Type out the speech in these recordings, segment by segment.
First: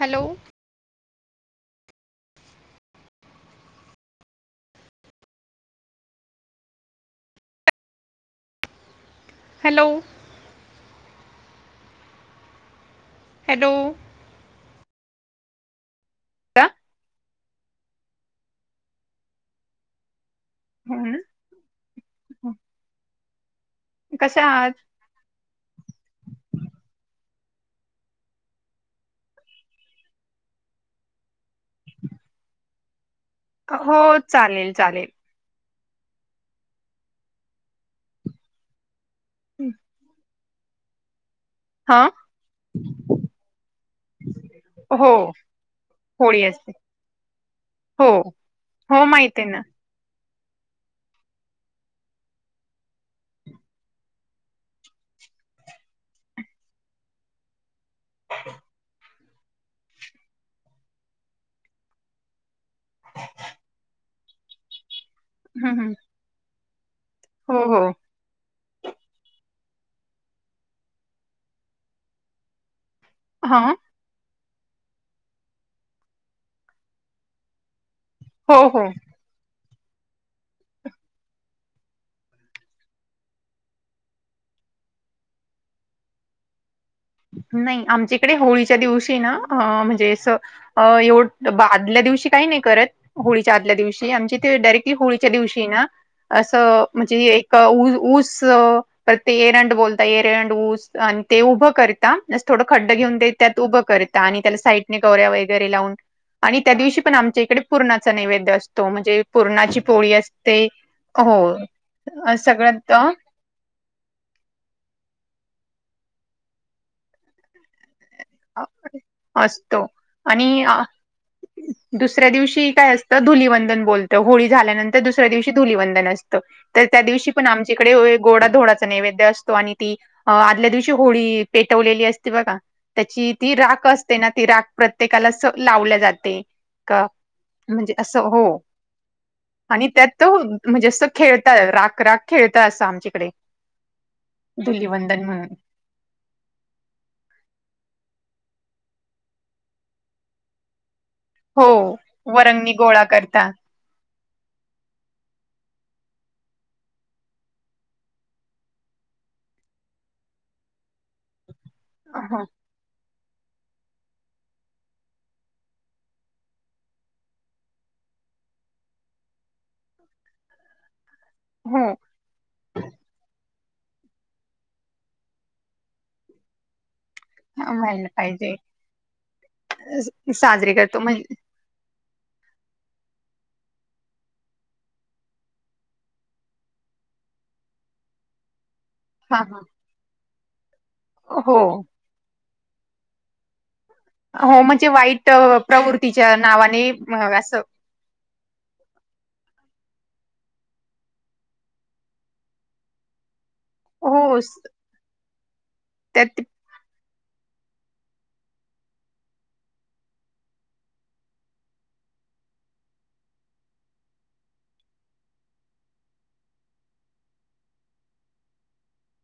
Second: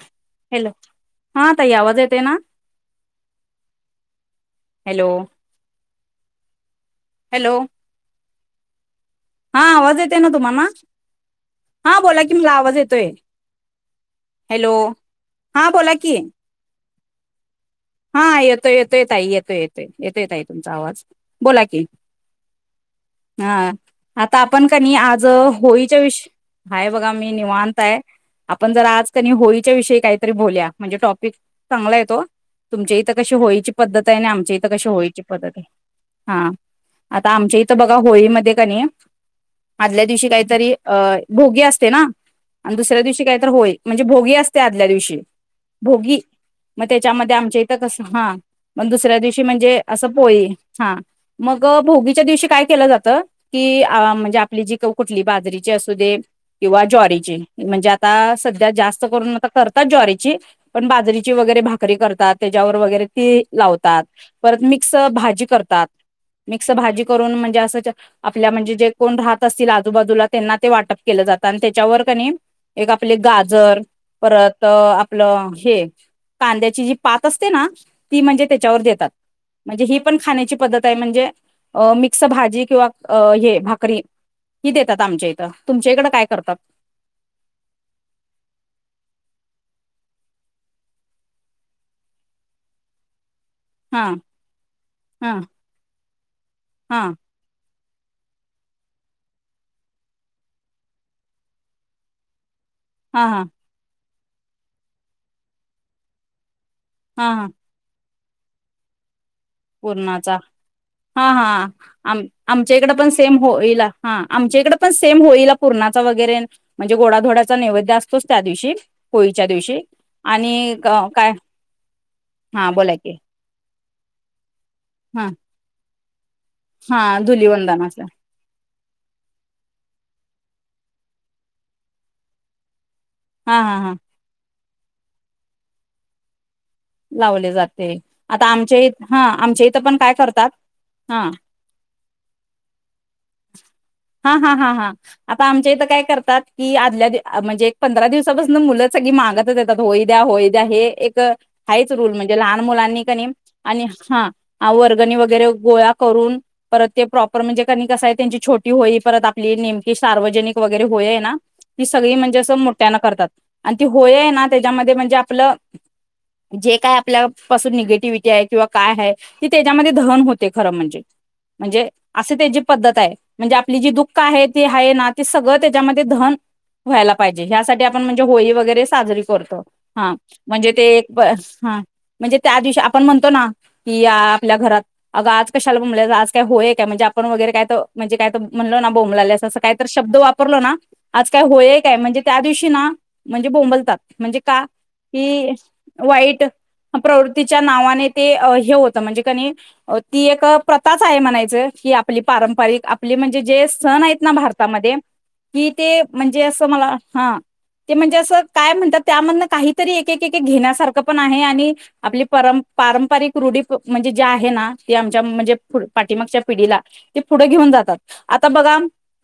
Hello. Hello हा ताई आवाज येतोय ना, हॅलो हॅलो. हा हॅलो आवाज येतय ना तुम्हाना, हा बोला की, मला आवाज येतोय. हॅलो. हॅलो हा बोला की, का? हा येतोय येतोय, ताई येतोय येतोय येतो, ताई तुमचा आवाज हम्म बोला कि, हा आता कशा आपण आहात? कणी आज होई [unintelligible] हाय बघा मी निवांत हाय. आपण जर आज कनी होळीच्या विषयी काहीतरी बोलुया, म्हणजे टॉपिक चांगला हाय त्यो तुमच्या इथ कशी होळीची हो पद्धत हाये आणि आमच्या इथ चालेल कशी चालेल होळीची? पद्धत हाय हा आता आमच्या इथं बघा होळीमध्ये कनी आदल्या दिवशी काहीतरी अ भोगी अस असते हा ना आणि दुसऱ्या दिवशी काही तर होळी म्हणजे भोगी असते, आदल्या हो दिवशी भोगी होळी असते मग त्याच्यामध्ये आमच्या इथ कस? हो हा मग हो दुसऱ्या माहित दिवशी आहे ना म्हणजे पोळी हा मग भोगीच्या दिवशी काय केलं जात? कि म्हणजे आपली जी कुठली? बाजरीची असू दे किंवा ज्वारीची म्हणजे आता सध्या जास्त करून आता करतात ज्वारीची पण बाजरीची वगैरे भाकरी करतात. त्याच्यावर वगैरे तीळ लावतात, परत मिक्स भाजी हम्म, करतात. हम्म. मिक्स भाजी करून म्हणजे हो हो असं आपल्या म्हणजे जे कोण राहत असतील, आजूबाजूला त्यांना ते वाटप केलं जातं आणि त्याच्यावर कणी एक आपले हा गाजर परत आपलं, हे कांद्याची जी पात असते ना ती म्हणजे हो त्याच्यावर हो देतात. म्हणजे ही पण खाण्याची पद्धत आहे म्हणजे अ मिक्स भाजी किंवा हे भाकरी ही देतात, आमच्या इथं तुमच्या इकडं काय करतात? नाही आमच्याकडे होळीच्या दिवशी ना म्हणजे अस अ एवढ आदल्या दिवशी काही नाही करत होळीच्या आदल्या हा दिवशी आमचे ते डायरेक्टली होळीच्या हा दिवशी ना असं हा म्हणजे ऊ ऊस अ ते एरंड बोलता एरंड ऊस आणि ते उभं करता थोडं खड्ड हा हा त्यात उभं करत आणि त्याला साईडने गवऱ्या वगैरे लावून आणि त्या दिवशी पण हा आमच्या हा इकडे पूर्णाचा नैवेद्य असतो म्हणजे पुूरणाची पोळी पूर्णाचा असते हा हो सगळंत होईल हा आमच्या इकडे पण सेम होईला पूर्णाचा वगरे म्हणजे गोडाधोड्याचा नैवेद्य अस तोच त्या अ, दिवशी कोळीच्या दिवशी असतो आणि अ काय दुसऱ्या दिवशी हा काय बोला की असतं धुलवंदन बोलत तर होळी झाल्यानंतर हा दुसऱ्या दिवशी धुलवंदन असतं तर त्या हा दिवशी पण धुलीवंदन असं आमच्याकडे गोडा धोडाचा नैवेद्य असतो आणि ती आदल्या दिवशी होळी पेटवलेली असती बघा त्याची ती हा हा राख हा असते ना ती राख प्रत्येकाला लावली जाते का लावले म्हणजे जाते असं हो आता आमच्या इथ हा आमच्या इथं आणि पण त्यात काय त करतात म्हणजे अस हा खेळतात राकराक खेळता असता आमच्याकडे हा हा हा हा धुलिवंदन आता म्हणून आमच्या इथं काय करतात कि आदल्या म्हणजे एक पंधरा दिवसापासून मुलं सगळी मागतच येतात होई द्या होई द्या हे एक हो हाच रूल म्हणजे लहान वरंगणी मुलांनी गोळा कणी करता आणि हा वर्गणी वगैरे गोळा करून परत ते प्रॉपर म्हणजे कनी कसं आहे त्यांची छोटी होई परत आपली नेमकी सार्वजनिक वगैरे होय ना ती सगळी म्हणजे हो असं मोठ्याना करतात आणि ती होय ना त्याच्यामध्ये म्हणजे आपलं जे काय आपल्यापासून निगेटिव्हटी आहे किंवा काय आहे की त्याच्यामध्ये दहन होते खरं म्हणजे हो म्हणजे असे त्याची पद्धत आहे म्हणजे आपली जी दुःख आहे ती आहे ना ती सगळं त्याच्यामध्ये धन व्हायला पाहिजे ह्यासाठी आपण व्हायला म्हणजे होळी पाहिजे वगैरे साजरी करतो हा म्हणजे साजरी करतो ते म्हणजे हा म्हणजे त्या दिवशी आपण म्हणतो ना कि आपल्या घरात अग आज कशाला म्हय आज काय होय काय म्हणजे आपण वगैरे काय तर म्हणजे काय तर म्हणलो ना हा बोमलालस हा असं काही तर शब्द वापरलो ना आज काय हो होय काय म्हणजे त्या दिवशी ना म्हणजे बोंबलतात म्हणजे हो का वाईट कि प्रवृत्तीच्या वाईट नावाने प्रवृत्तीच्या असं नावाने ते हे होतं म्हणजे कणी ती एक प्रथाच आहे म्हणायचं की आपली पारंपरिक आपली म्हणजे जे सण आहेत ना हो भारतामध्ये कि ते त्यात म्हणजे ते म्हणजे अस काय म्हणत त्या काहीतरी एकेण्या सारखं पण आहे आणि आपली पर पारंपरिक रुढी म्हणजे ज्या आहे ना ते आमच्या म्हणजे पाठीमागच्या पिढीला ते पुढे घेऊन जातात आता बघा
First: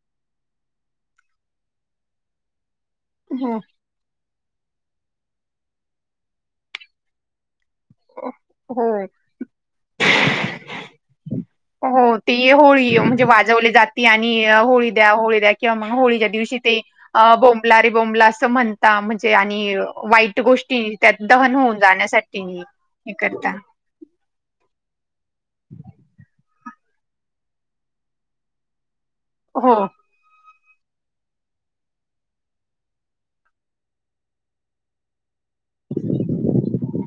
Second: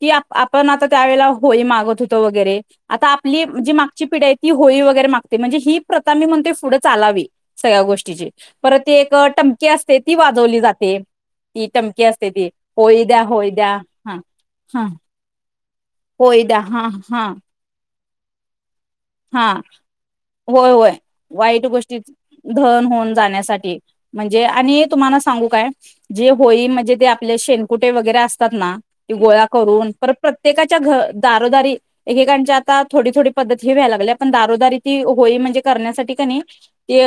ती आपण आता त्यावेेळेला होई मागत होतो वगैरे आता आपली हो जी मागची पिढी आहे ती होळी वगैरे मागते म्हणजे ही प्रथाी म्हण ते पुढं चालावी सगळ्या गोष्टीची परत हो ते एक टमकीे असते ती वाजवली जाते ती हो टमकी असते ती तेी होळी द्या म्हणजे होळी वाजवली द्या जाते हा आणि हा होळी द्या होळी द्या किंवा मग होळीच्या होळी दिवशी द्या ते हा हा बोंबला रे बोंबला असं म्हण म्हणजे हा आणि वाईट होय गोष्टी होय त्यात दहन वाईट होऊन गोष्टी जाण्यासाठी नि धन होऊन हे करता जाण्यासाठी म्हणजे आणि तुम्हाला सांगू काय जे होळी म्हणजे ते आपले शेनकुटे वगैरे असतात ना गोळा हो करून पर प्रत्येकाच्या घ दारोदारी एकेकांच्या आता थोडी थोडी पद्धत ेवायला लागल्या पण दारोदारी ती होई म्हणजे करण्यासाठी क नाही ते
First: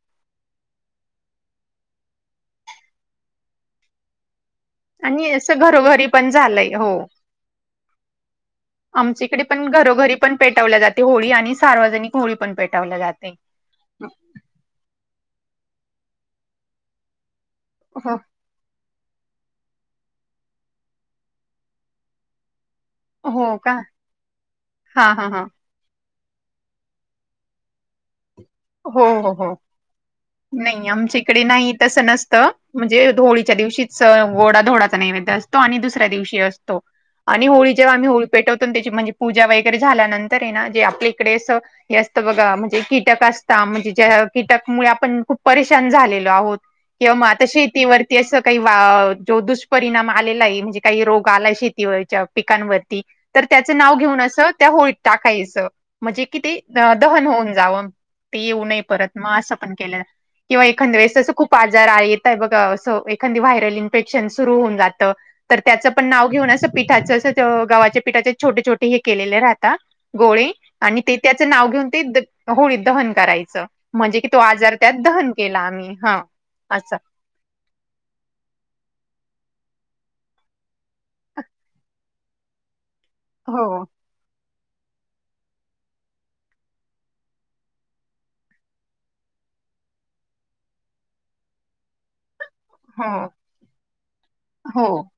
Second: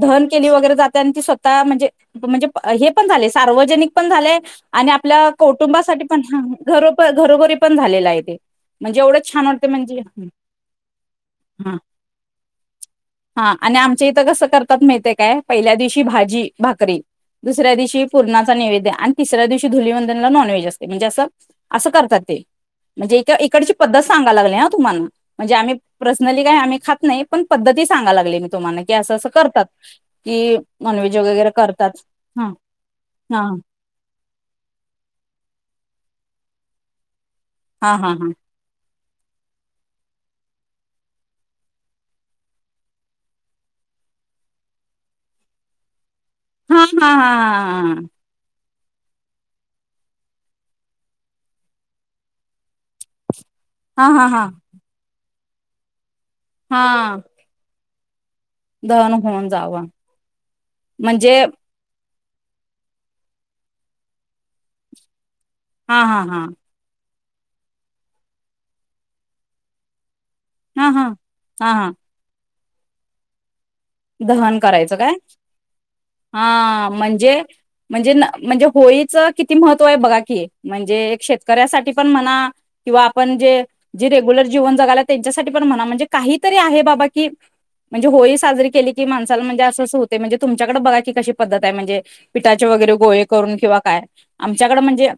दहन केली वगैरे जाते आणि ती स्वतः म्हणजे म्हणजे हे पण झाले सार्वजनिक पण झालेय आणि आपल्या असं कुटुंबासाठी घरोघरी पण झालंय पणरो हो घरोघरी पण झालेला आहे ते म्हणजे आमच्या एवढंच इकडे छान वाटते पण म्हणजे घरोघरी पण पेटवल्या जाते होळी आणि हा सार्वजनिक होळी पण पेटवल्या जाते हा आणि आमच्या इथं कसं करतात माहते काय पहिल्या दिवशी भाजी भाकरी दुसऱ्या दिवशी हो पूर्ण त दिववधन नॉनव्हेज अस म्हणे अस अस करतात ते म्हणजे इ हो इकडची का पद्धत सांगाला लागली ना तुम्हाला हा हा हा म्हणजे आम्ही पर्सनली काय आम्ही खात नाही पण पद्धती सांगा लागली म हो हो हो नाही नॉनव्हेज आमच्या इकडे वगैरे नाही करतात तसं हा नसतं म्हणजे हा होळीच्या दिवशी स गोडा धोडाचा नैवेद्य असतो आणि दुसऱ्या दिवशी असतो आणि होळी हा जेव्हा आम्ही हा होळी पेटवतो त्याची म्हणजे पूजा वगैरे झाल्यानंतर आहे ना जे आपल्या इकडे अस हे असतं बघा म्हणजे कीटक असत म्हणजे ज्या कीटक मु आपण खूप परेशान झालेलो आहोत हा हा हा किंवा मग हा आता शेतीवरती असं काही जो दुष्परिणाम आलेला आहे म्हणजे काही रोग आलाय शेतीवरच्या पिकांवरती तर त्याचं नाव हा घेऊन हा हा हा असं त्या होळीत टाकायचं म्हणजे कि ते हा दहन होऊन जावं ये परत दहन मग होऊन असं पण जावं के किंवा एखा वस म्हणजे ख जरा येतय बघ एखादी व्हायरल इन्फेक्शन सुरू होऊन जात तर त्याचं हा पण हा नाव हा घेण्याचं पिठाच अस गावाच्या पिठाचे छोटे छोटे हे केलेले राहता गोळे हा आणि हा ते त्याचं नाव हा घेऊन हा ते होळीत दहन करायचं म्हणजे की तो दहन आजार करायचं त्यात काय दहन केला आम्ही हा असं म्हणजे म्हणजे म्हणजे होळीच किती महत्व आहे बघा की म्हणजे शेतकऱ्यासाठी पण म्हणा किंवा आपण जे हो जी रेग्युलर जीवन जगाला त्यांच्यासाठी पण म्हणा म्हणजे काहीतरी आहे बाबा की म्हणजे होळी साजरी केली की मासाला म्हणजे असं अस होते म्हणजे तुमच्याकडे बघा की कशी पद्धत आहे म्हणजे पिठाचे वगैरे हो गोळे करून किंवा काय आमच्याकडे हो म्हणजे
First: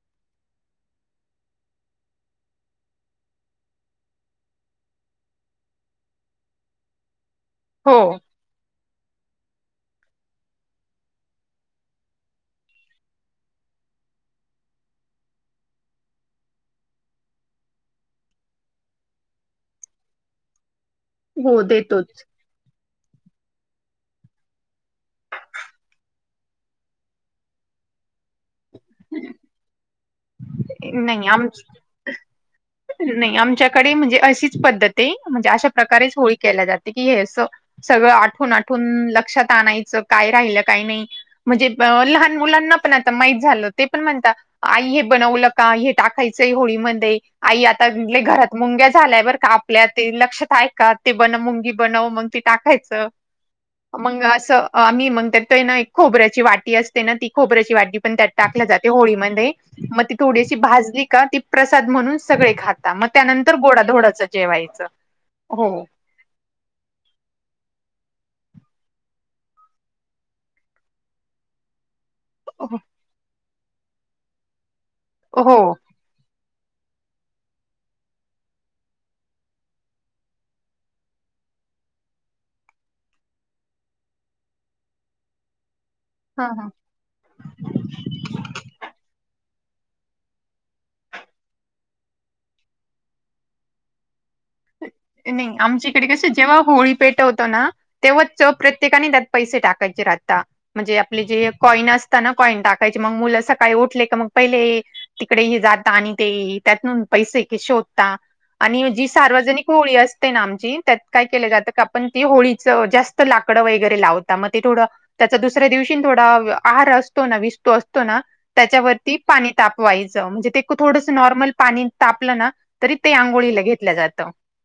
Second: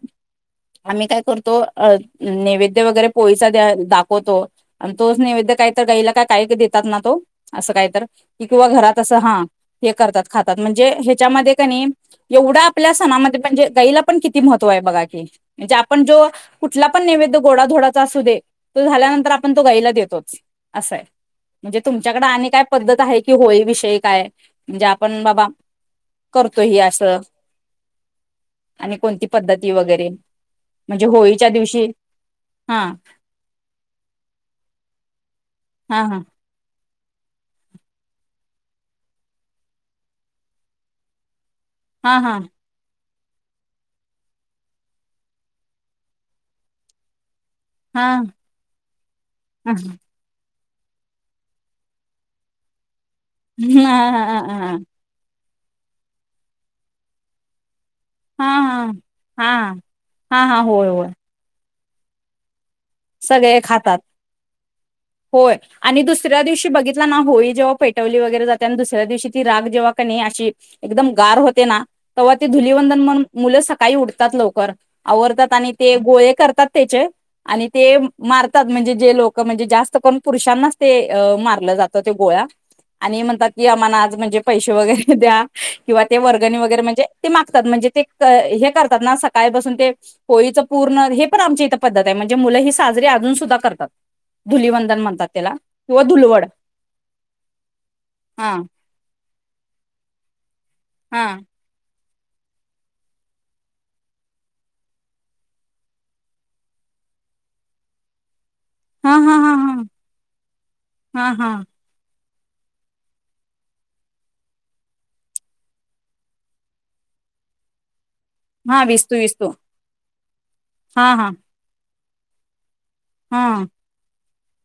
आम्ही काय करतो अ नैवेद्य वगैरे पोैसा द्या दाखवतो आणि तोच नैवेद्य काही तर गाईला काय काही देतात ना तो असं काही हो तर क किंवा घरात असं हा हे करतात खातात म्हणजे ह्याच्यामध्ये का नाही एवढा आपल्या सणामध्ये म्हणजे गाईला पण किती महत्व आहे बघा की म्हणजे आपण जो कुठला पण नैवेद्य गोडाधोडाचा असू दे तो झाल्यानंतर आपण तो गाईला देतोच असंय हो म्हणजे देतोच तुमच्याकडे आणि काय पद्धत आहे कि होळी विषयी काय म्हणजे आपण बाबा करतो ह असं [unintelligible] आणि कोणती पद्धती वगैरे म्हणजे नाही आम होळीच्या दिवशी हा नाही आमच्याकडे म्हणजे अशीच पद्धत आहे म्हणजे अशा हा हा प्रकारेच होळी केल्या जाते की हे असं सगळं आठून आठून लक्षात आणायचं काय राहिलं काय नाही म्हणजे अ हा हा लहान मुलांना पण आता माहीित झालं ते पण म्हणत आई हे बनवलं का हे टाकायचंय होळीमध्ये आई आता हा घरात मुंग्या झाल्याय बरं का हा आपल्या ते लक्षात आहे का ते बनव मुंगी बनव मग त टाकायचं हा मग हा हा असं हा मही मग त्या ना एक खोबऱ्याची वाटी असते ना ती खोबऱ्याची वाटी पण त्यात हा टाकले हा जाते होळी म हा मग ती हा थोडीशी हा होय भाजली होय का ती प्रसाद म्हणून सगळे खात मग त्यानंतर सगळे खातात गोडाधोडाच जेवायचं हो तुसऱ्या दिवशी बघितला ना होळी जेव्हा पेटवली वगैरे जाते आणि दुसऱ्या दिवशी ती राग जेव्हा का नाही अशी एकदम गार होते ना तेव्हा तेी धुलवंदन म्हण मुलं सकाळी उठतात लवकर आवरडतात हो आणि ते गोळे करतात त्याचे आणि ते मारतात म्हणजे जे लोक म्हणजे जास्त करून पुरुषांनाच ते मारलं जातं ते गोळ्या आणि म्हणतात की आम्हाला आज म्हणजे पैसे वगैरे द्या किंवा ते हा वर्गणी हा. वगैरे म्हणजे ते मागतात म्हणजे ते हे करतात ना सकाळीपासून ते होळीचं पूर्ण हे पण आमची इथं पद्धत आहे म्हणजे मुलं ही साजरी अजून सुद्धा करतात धुलिवंदन म्हणतात त्याला नाही किंवा आमच्याकडे कस धुलवड जेव्हा होळी पेटवतो ना तेव्हा च प्रत्य हा प्रत्येकाने त्यात पैसे टाकायचे राहता म्हणजे आपले हा जे कॉईन असताना कॉईन टाकायची मग मुलं असं काही उठले क मग पहिले तिकडे हे जाता आणि ते त्यात पैसे क शोधता आणि जी हा हा सार्वजनिक हा होळी असते ना आमची त्यात काय हा केलं हा जातं का पण ते होळीचं जास्त लाकडं वगैरे लावता मग ते थोडं त्याचा दुसऱ्या दिवशी थोडा आहार असतो ना विसतो असतो ना हा त्याच्यावरती विस्तू पाणी विस्तू तापवायचं. म्हणजे ते थोडस हा हा नॉर्मल पाणी तापलं ना- तरी ते हा आंघोळीला घेतल्या जातात.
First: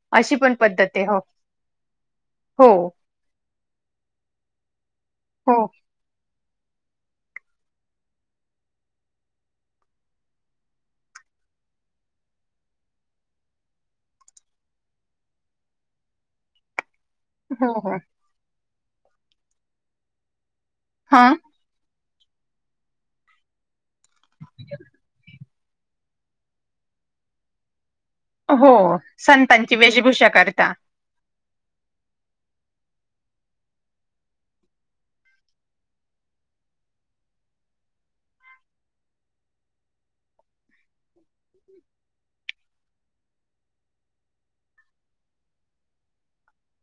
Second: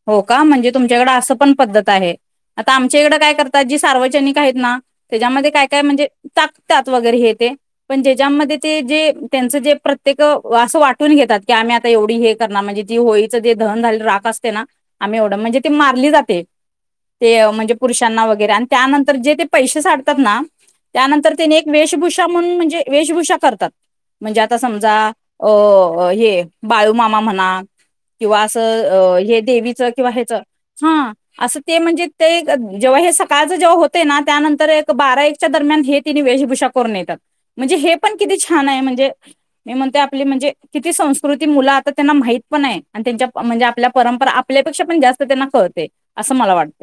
हो का? म्हणजे तुमच्याकड असं पण पद्धत आहे. हो आता आमच्या इकडे काय कर- तात, जी सार्वजनिक आहेत ना, त्याच्यामध्ये हो काय काय? म्हणजे टाकतात वगैरे हे ते- पण ज्याच्यामध्ये ते जे त्यांचं जे प्रत्येक असं वाटून घेतात की आम्ही आता एवढी हे- म्हणजे ती होळीच जे दहन झाले राख असते ना आम्ही एवढ. म्हणजे ती मारली जाते ते हो म्हणजे हो पुरुषांना वगैरे आणि त्यानंतर जे ते पैसे साडतात ना हा त्यानंतर त्याने- वेशभूषा म्हणून म्हणजे वेशभूषा करतात. म्हणजे आता समजा- अ हे बाळूमामा म्हणा- किंवा हो असं हे संतांची देवीचं किंवा वेशभूषा ह्याचं, करता हा. असं ते म्हणजे ते जेव्हा हे सकाळच जेव्हा होतय ना त्यानंतर एक बारा एक- दरम्यान हे तिन्ही वेशभूषा करून येतात. म्हणजे हे पण किती छान आहे म्हणजे- मी म्हणते आपली म्हणजे किती संस्कृती मुलं आता त्यांना माहित पण आहे. आणि त्यांच्या म्हणजे, आपल्या परंपरा आपल्यापेक्षा पण जास्त त्यांना कळतय असं मला वाटत.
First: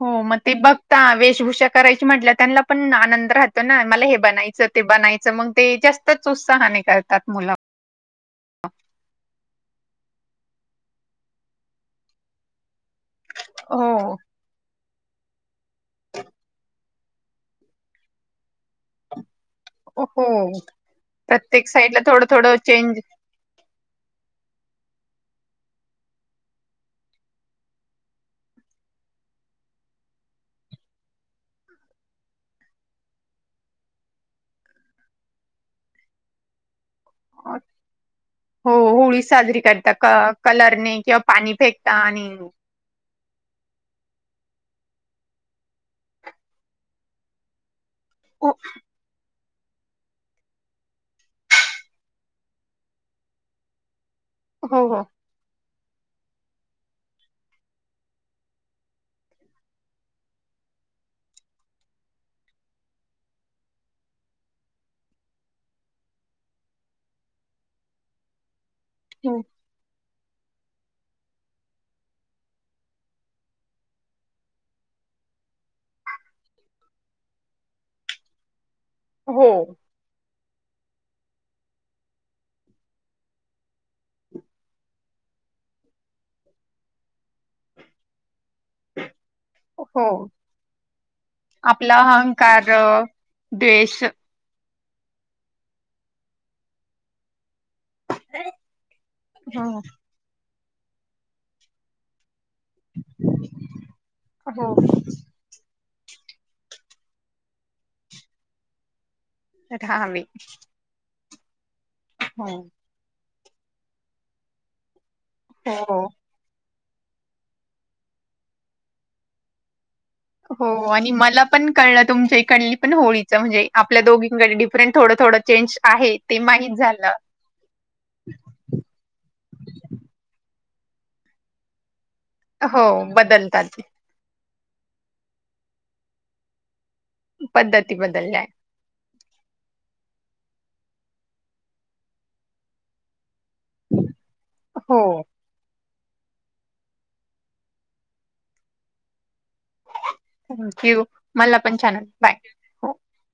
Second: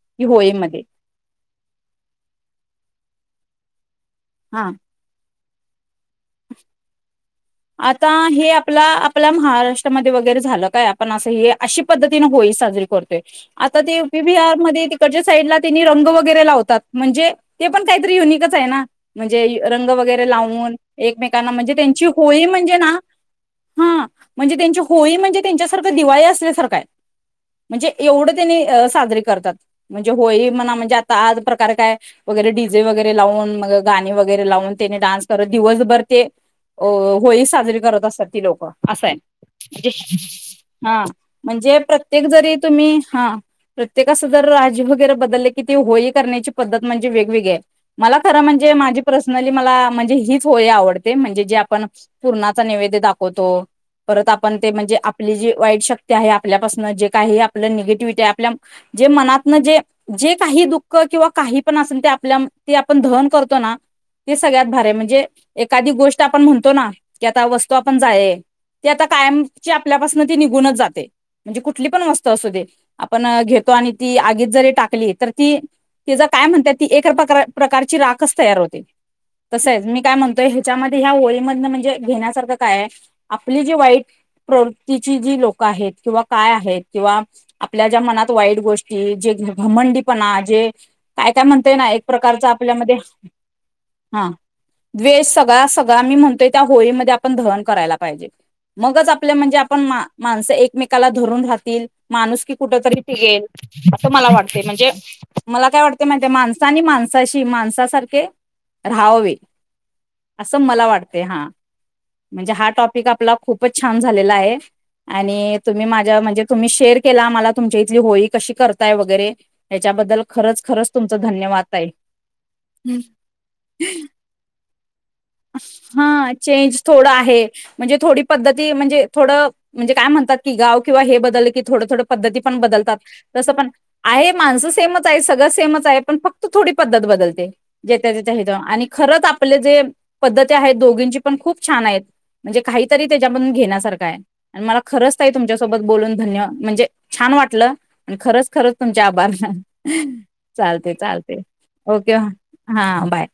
हो. मग ते बघता वेशभूषा करायची म्हटल्या त्यांना पण आनंद राहतो. कना मला हे हा बनायचं, ते बनायचं मग ते जास्तच उत्साहाने करतात मुल. आता हे आपला, आपल्या महाराष्ट्रामध्ये वगैरे झालं काय? आपण असं हे अशी पद्धतीनं होळी साजरी- आता ती यू हो पी बिहार मधे - च्या साईडला तिनी रंग वगैरे लावतात. म्हणजे ते पण काहीतरी युनिकच आहे ना? म्हणजे रंग हो वगैरे लावून एकमेकांना प्रत्येक म्हणजे साईडला त्यांची थोडं होळी थोडं म्हणजे ना? चेंज हा. म्हणजे त्यांची होळी म्हणजे त्यांच्यासारखं दिवाळी असल्यासारखंय. म्हणजे एवढं त्यांनी साजरी करतात. म्हणजे होळी म्हणा म्हणजे आता आज प्रकार काय? वगैरे डी जे वगैरे लावून, मग गाणी वगैरे लावून त्याने डान्स करत दिवसभर ते- ओ. होळी साजरी करत असतात ती लोक. हो असय होळी साजरी म्हणजे करता क कलरने -हा. किंवा पाणी म्हणजे फेकता प्रत्येक आणि जरी- तुम्ही हा. प्रत्येक असं जर राज्य वगैरे बदलल कि ती होळी करण्याची पद्धत म्हणजे वेगवेगळीए. मला खरं हो म्हणजे, माझी पर्सनली मला म्हणजे हीच होळी आवडते म्हणजे जे आप - पुरणाचा नेवैद्य दाखवतो. परत आपण ते हो म्हणजे हो आप - -पली जी वाईट शक्ती आहे. आपल्यापासन जे काही आपलं निगेटिव्हिटी आहे. आपल्या जे मनातन जे- जे काही दुःख किंवा काही पण असेल ते आपल्या, ते आपण दहन करतो ना- ते सगळ्यात भारी आहे. म्हणजे एखादी गोष्ट आपण म्हण - तो ना की, आता वस्तू आपण जाळलिए ते आता कायमची आपल्यापासून ती निघूनच जाते. म्हणजे कुठली पण वस्त असू दे. आपण घेतो आणि ती आगीत जरी टाकली तर ती तिचं काय म्हणतात ती एक प्रकारची राखच तयार होते. हो तसय मी काय म्हणतोय ह्याच्यामध्ये ह्या होळी मधन म्हणजे घेण्यासारखं कायए, आपली जी वाईट प्रवृत्तीची जी लोकं आहेत किंवा काय आहेत किंवा आपल्या ज्या मनात वाईट गोष्टी कि जे हो घमंडीपणा जे काय, काय म्हणतोय ना आपला एक प्रकारचा अहंकार आपल्यामध्ये द्वेष. हा द्वेष. सगळा सगळा मी म्हणतोय त्या होळीमध्ये आपण दहन करायला पाहि- जे मगच आपल्या म्हणजे हो आपण माणसं एकमेकाला धरून राहतील- माणूसकी कुठ तरी टिकेल, असं मला वाटते हो म्हणजे- मला काय वाटतं माहितीए? माणसानी माणसाशी माणसासारखे राहावे. राहावे अस मला वाटतय हा. हो म्हणजे हा टॉप- पीक आपला खूपच छान झालेला आहे. आणि तुम्ही हो माझ्यावर म्हणजे तुम्ही शेअर - केला मला. तुमच्या इथली होळी कशी करताय वगैरे ह्याच्याबद्दल हो आणि मला पण कळलं. तुमच्या इकडली पण होळीचं म्हणजे आपल्या दोघी कडे डिफरंट थोडं थोडं - हा चेंज थोडा आहे. म्हणजे थोडी पद्धती म्हणजे थोडं म्हणजे काय म्हणात की गाव किंवा हे बदल क थडं थोडं. पद्धती पण हो बदलतात जस पण बदलतात आहे माणसं सेमच आहे सगळं सेमच आहे पण फक्त थोडी पद्धत बद् ज पद्धती बदलल्या हथ आहेत. आणि खरच आपले जे दोघ पण खूप छान म्हणजे काहीतरी त्याच्या घे मला खच हो तम सोबत बोलून धन्य म्हणजे छान वाटलं आणि खरच खरंच तुमच्या आभार चालते थँक्यू चालते मला पण छान वाटलं. ओके बाय हा हो बाय-